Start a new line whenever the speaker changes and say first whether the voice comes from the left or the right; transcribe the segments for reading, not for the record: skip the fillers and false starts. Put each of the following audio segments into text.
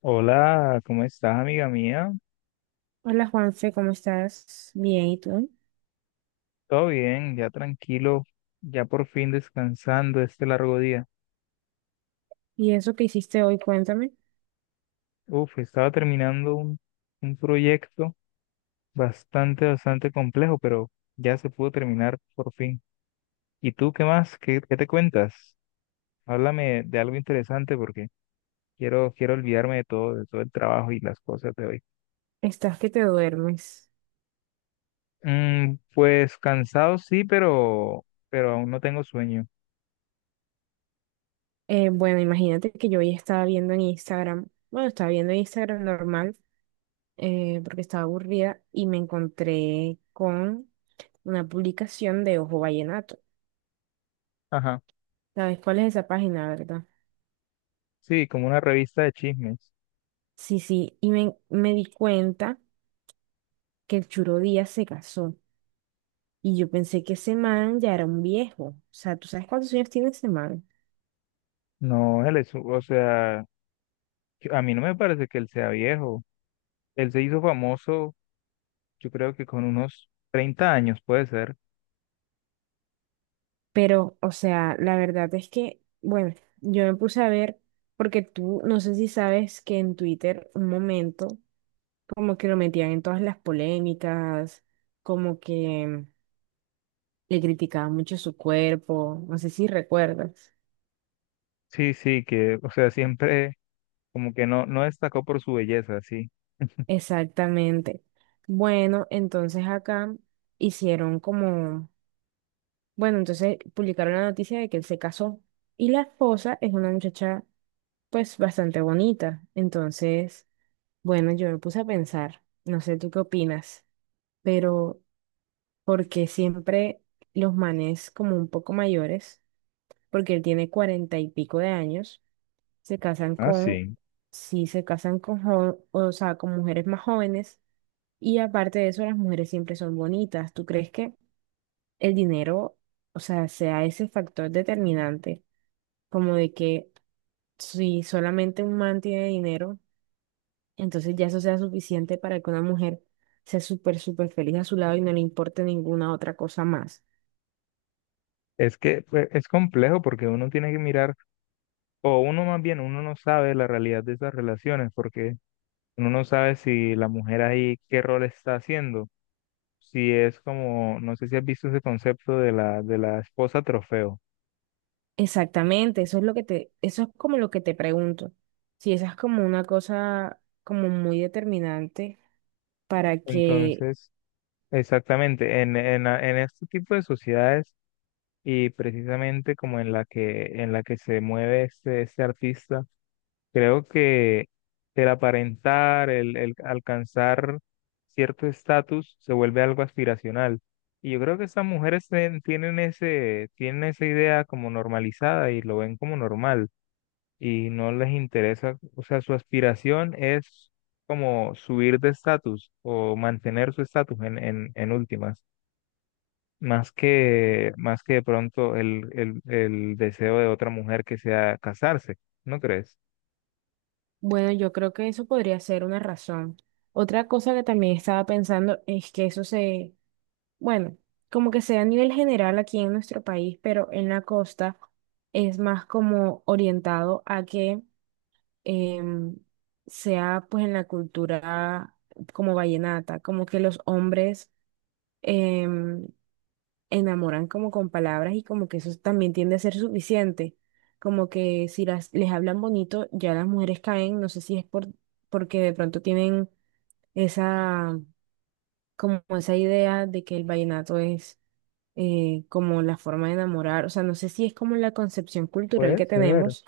left: Hola, ¿cómo estás, amiga mía?
right: Hola Juanfe, ¿cómo estás? Bien, ¿y tú?
left: Todo bien, ya tranquilo, ya por fin descansando este largo día.
right: ¿Y eso que hiciste hoy? Cuéntame.
left: Uf, estaba terminando un proyecto bastante complejo, pero ya se pudo terminar por fin. ¿Y tú qué más? ¿Qué te cuentas? Háblame de algo interesante porque quiero olvidarme de todo el trabajo y las cosas de hoy.
right: Estás que te duermes.
left: Mm, pues cansado sí, pero aún no tengo sueño.
right: Bueno, Imagínate que yo hoy estaba viendo en Instagram, bueno, estaba viendo Instagram normal porque estaba aburrida y me encontré con una publicación de Ojo Vallenato.
left: Ajá,
right: ¿Sabes cuál es esa página, verdad?
left: sí, como una revista de chismes.
right: Sí, sí, y me di cuenta que el Churo Díaz se casó y yo pensé que ese man ya era un viejo. O sea, ¿tú sabes cuántos años tiene ese man?
left: No, él es, o sea, a mí no me parece que él sea viejo. Él se hizo famoso, yo creo que con unos 30 años, puede ser.
right: Pero, o sea, la verdad es que, bueno, yo me puse a ver, porque tú, no sé si sabes que en Twitter un momento como que lo metían en todas las polémicas, como que le criticaban mucho su cuerpo, no sé si recuerdas.
left: Sí, sí, que, o sea, siempre como que no, no destacó por su belleza, sí.
right: Exactamente. Bueno, entonces acá hicieron como, bueno, entonces publicaron la noticia de que él se casó y la esposa es una muchacha pues bastante bonita, entonces... Bueno, yo me puse a pensar, no sé tú qué opinas, pero porque siempre los manes como un poco mayores, porque él tiene cuarenta y pico de años, se casan
left: Ah,
right: con,
left: sí.
right: sí, se casan con, o sea, con mujeres más jóvenes, y aparte de eso, las mujeres siempre son bonitas. ¿Tú crees que el dinero, o sea, sea ese factor determinante, como de que si solamente un man tiene dinero? Entonces ya eso sea suficiente para que una mujer sea súper, súper feliz a su lado y no le importe ninguna otra cosa más.
left: Es que pues, es complejo porque uno tiene que mirar, o uno más bien, uno no sabe la realidad de esas relaciones, porque uno no sabe si la mujer ahí qué rol está haciendo. Si es como, no sé si has visto ese concepto de la esposa trofeo.
right: Exactamente, eso es lo eso es como lo que te pregunto. Si esa es como una cosa como muy determinante para que,
left: Entonces, exactamente, en en este tipo de sociedades y precisamente como en la que se mueve este artista, creo que el aparentar, el alcanzar cierto estatus se vuelve algo aspiracional. Y yo creo que estas mujeres tienen ese, tienen esa idea como normalizada y lo ven como normal y no les interesa, o sea, su aspiración es como subir de estatus o mantener su estatus en últimas. Más que de pronto el deseo de otra mujer que sea casarse, ¿no crees?
right: bueno, yo creo que eso podría ser una razón. Otra cosa que también estaba pensando es que eso se, bueno, como que sea a nivel general aquí en nuestro país, pero en la costa es más como orientado a que em, sea pues en la cultura como vallenata, como que los hombres em, enamoran como con palabras y como que eso también tiende a ser suficiente, como que si les hablan bonito ya las mujeres caen, no sé si es porque de pronto tienen esa, como esa idea de que el vallenato es... como la forma de enamorar, o sea, no sé si es como la concepción cultural
left: Puede
right: que
left: ser,
right: tenemos,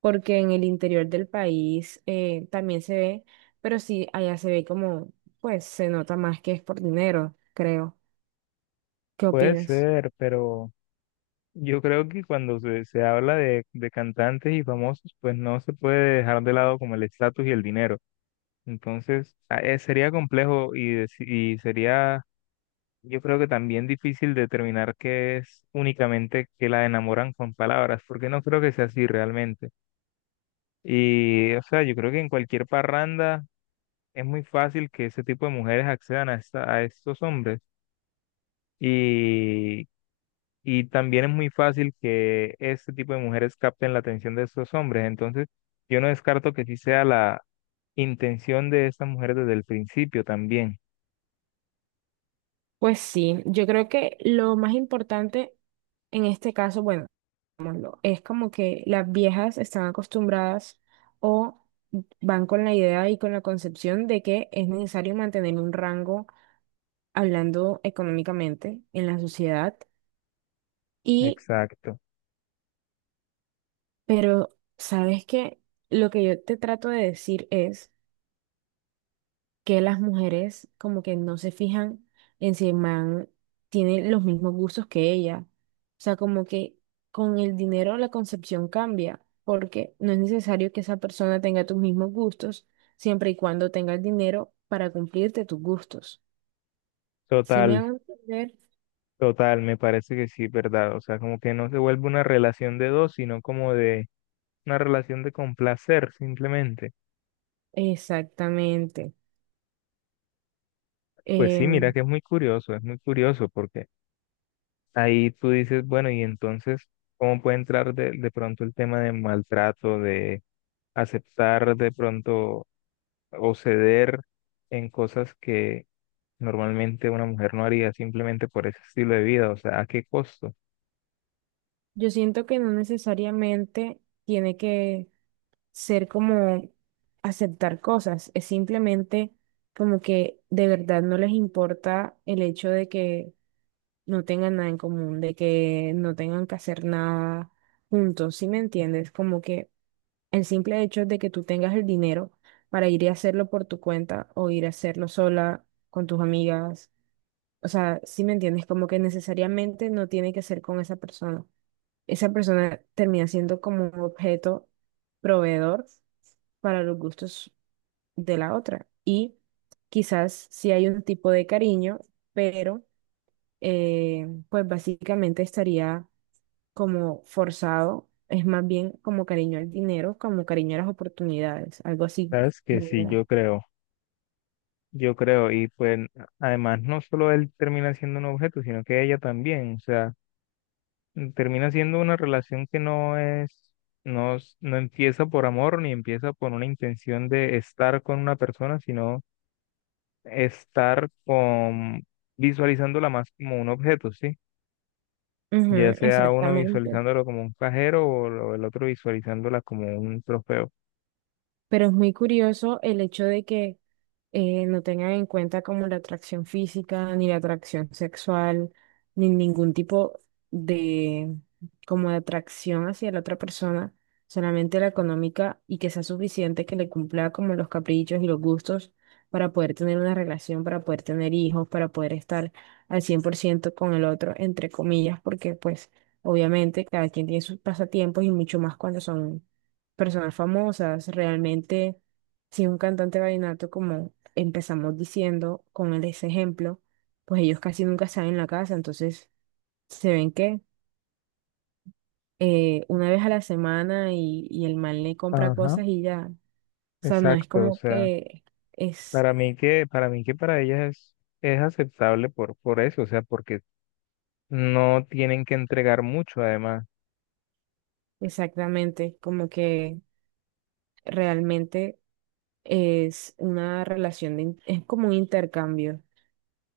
right: porque en el interior del país también se ve, pero sí, allá se ve como, pues se nota más que es por dinero, creo. ¿Qué
left: puede
right: opinas?
left: ser, pero yo creo que cuando se habla de cantantes y famosos, pues no se puede dejar de lado como el estatus y el dinero. Entonces, sería complejo y sería, yo creo que también difícil determinar que es únicamente que la enamoran con palabras, porque no creo que sea así realmente. Y, o sea, yo creo que en cualquier parranda es muy fácil que ese tipo de mujeres accedan a estos hombres y, y también es muy fácil que este tipo de mujeres capten la atención de estos hombres. Entonces, yo no descarto que sí sea la intención de estas mujeres desde el principio también.
right: Pues sí, yo creo que lo más importante en este caso, bueno, es como que las viejas están acostumbradas o van con la idea y con la concepción de que es necesario mantener un rango hablando económicamente en la sociedad. Y,
left: Exacto.
right: pero, ¿sabes qué? Lo que yo te trato de decir es que las mujeres como que no se fijan en si el man tiene los mismos gustos que ella. O sea, como que con el dinero la concepción cambia, porque no es necesario que esa persona tenga tus mismos gustos, siempre y cuando tenga el dinero para cumplirte tus gustos. ¿Si me
left: Total,
right: hago entender?
left: total, me parece que sí, ¿verdad? O sea, como que no se vuelve una relación de dos, sino como de una relación de complacer simplemente.
right: Exactamente.
left: Pues sí, mira
right: Em,
left: que es muy curioso porque ahí tú dices, bueno, y entonces, ¿cómo puede entrar de pronto el tema de maltrato, de aceptar de pronto o ceder en cosas que normalmente una mujer no haría simplemente por ese estilo de vida? O sea, ¿a qué costo?
right: Yo siento que no necesariamente tiene que ser como aceptar cosas, es simplemente como que de verdad no les importa el hecho de que no tengan nada en común, de que no tengan que hacer nada juntos, ¿sí me entiendes? Como que el simple hecho de que tú tengas el dinero para ir y hacerlo por tu cuenta o ir a hacerlo sola con tus amigas, o sea, ¿sí me entiendes? Como que necesariamente no tiene que ser con esa persona. Esa persona termina siendo como un objeto proveedor para los gustos de la otra. Y quizás sí hay un tipo de cariño, pero pues básicamente estaría como forzado, es más bien como cariño al dinero, como cariño a las oportunidades, algo así.
left: Sabes que
right: ¿No?
left: sí, yo creo, y pues además no solo él termina siendo un objeto, sino que ella también, o sea termina siendo una relación que no es: no empieza por amor ni empieza por una intención de estar con una persona, sino estar con, visualizándola más como un objeto, ¿sí? Ya
right: Ujú,
left: sea uno
right: exactamente.
left: visualizándolo como un cajero o el otro visualizándola como un trofeo.
right: Pero es muy curioso el hecho de que no tengan en cuenta como la atracción física, ni la atracción sexual, ni ningún tipo de como de atracción hacia la otra persona, solamente la económica y que sea suficiente que le cumpla como los caprichos y los gustos para poder tener una relación, para poder tener hijos, para poder estar al 100% con el otro, entre comillas, porque pues obviamente cada quien tiene sus pasatiempos y mucho más cuando son personas famosas. Realmente, si un cantante vallenato, como empezamos diciendo con ese ejemplo, pues ellos casi nunca están en la casa, entonces se ven que una vez a la semana y el man le compra
left: Ajá,
right: cosas y ya. O sea, no es
left: exacto, o
right: como
left: sea,
right: que es
left: para mí que para ellas es aceptable por eso, o sea, porque no tienen que entregar mucho además.
right: exactamente como que realmente es una relación, es como un intercambio,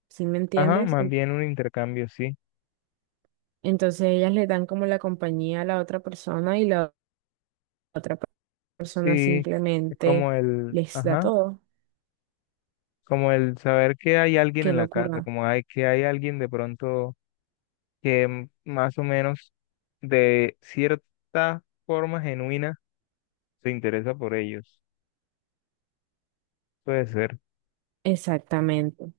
right: ¿sí me
left: Ajá,
right: entiendes?
left: más bien un intercambio, sí.
right: Entonces ellas le dan como la compañía a la otra persona y la otra persona
left: Sí, es
right: simplemente
left: como el,
right: les da
left: ajá,
right: todo.
left: como el saber que hay alguien
right: Qué
left: en la casa,
right: locura.
left: como hay que hay alguien de pronto que más o menos de cierta forma genuina se interesa por ellos. Puede ser.
right: Exactamente.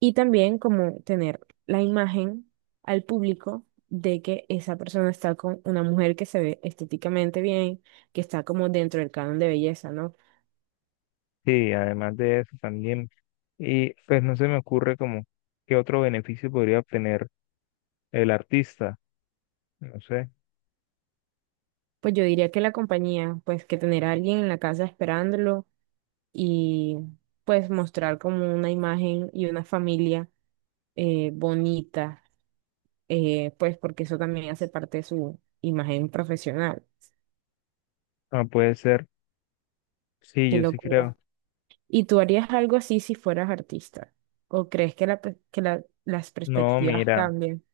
right: Y también como tener la imagen al público de que esa persona está con una mujer que se ve estéticamente bien, que está como dentro del canon de belleza, ¿no?
left: Sí, además de eso también. Y pues no se me ocurre como qué otro beneficio podría obtener el artista. No sé.
right: Pues yo diría que la compañía, pues que tener a alguien en la casa esperándolo y pues mostrar como una imagen y una familia bonita, pues porque eso también hace parte de su imagen profesional.
left: Ah, puede ser. Sí,
right: Qué
left: yo sí
right: locura.
left: creo.
right: ¿Y tú harías algo así si fueras artista? ¿O crees que, la per- que la- las
left: No,
right: perspectivas
left: mira,
right: cambien?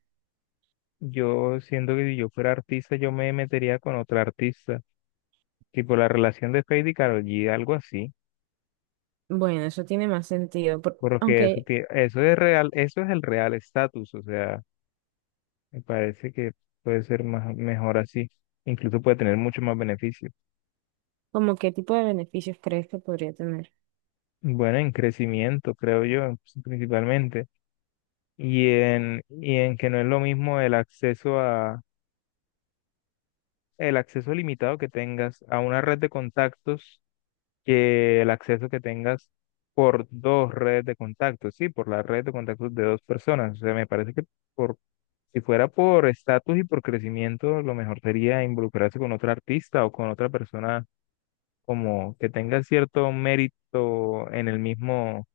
left: yo siento que si yo fuera artista, yo me metería con otra artista tipo la relación de Fade y Karol G, algo así,
right: Bueno, eso tiene más sentido, por-
left: porque eso,
right: aunque
left: eso es real, eso es el real estatus, o sea, me parece que puede ser más, mejor así, incluso puede tener mucho más beneficio.
right: como qué tipo de beneficios crees que podría tener.
left: Bueno, en crecimiento, creo yo, principalmente, y en que no es lo mismo el acceso limitado que tengas a una red de contactos que el acceso que tengas por dos redes de contactos, sí, por la red de contactos de dos personas. O sea, me parece que por, si fuera por estatus y por crecimiento, lo mejor sería involucrarse con otro artista o con otra persona como que tenga cierto mérito en el mismo,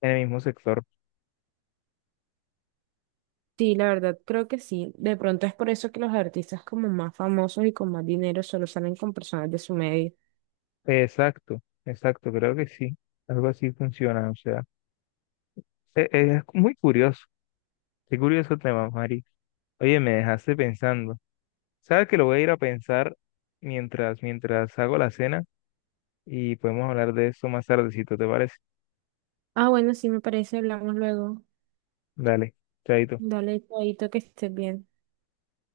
left: en el mismo sector.
right: Sí, la verdad creo que sí. De pronto es por eso que los artistas como más famosos y con más dinero solo salen con personas de su medio.
left: Exacto, exacto, creo que sí. Algo así funciona, o sea, muy curioso, qué curioso tema, Mari. Oye, me dejaste pensando. Sabes que lo voy a ir a pensar mientras hago la cena y podemos hablar de eso más tardecito, ¿te parece?
right: Ah, bueno, sí me parece, hablamos luego.
left: Dale, chaito.
right: Dale, chaito, que estés bien.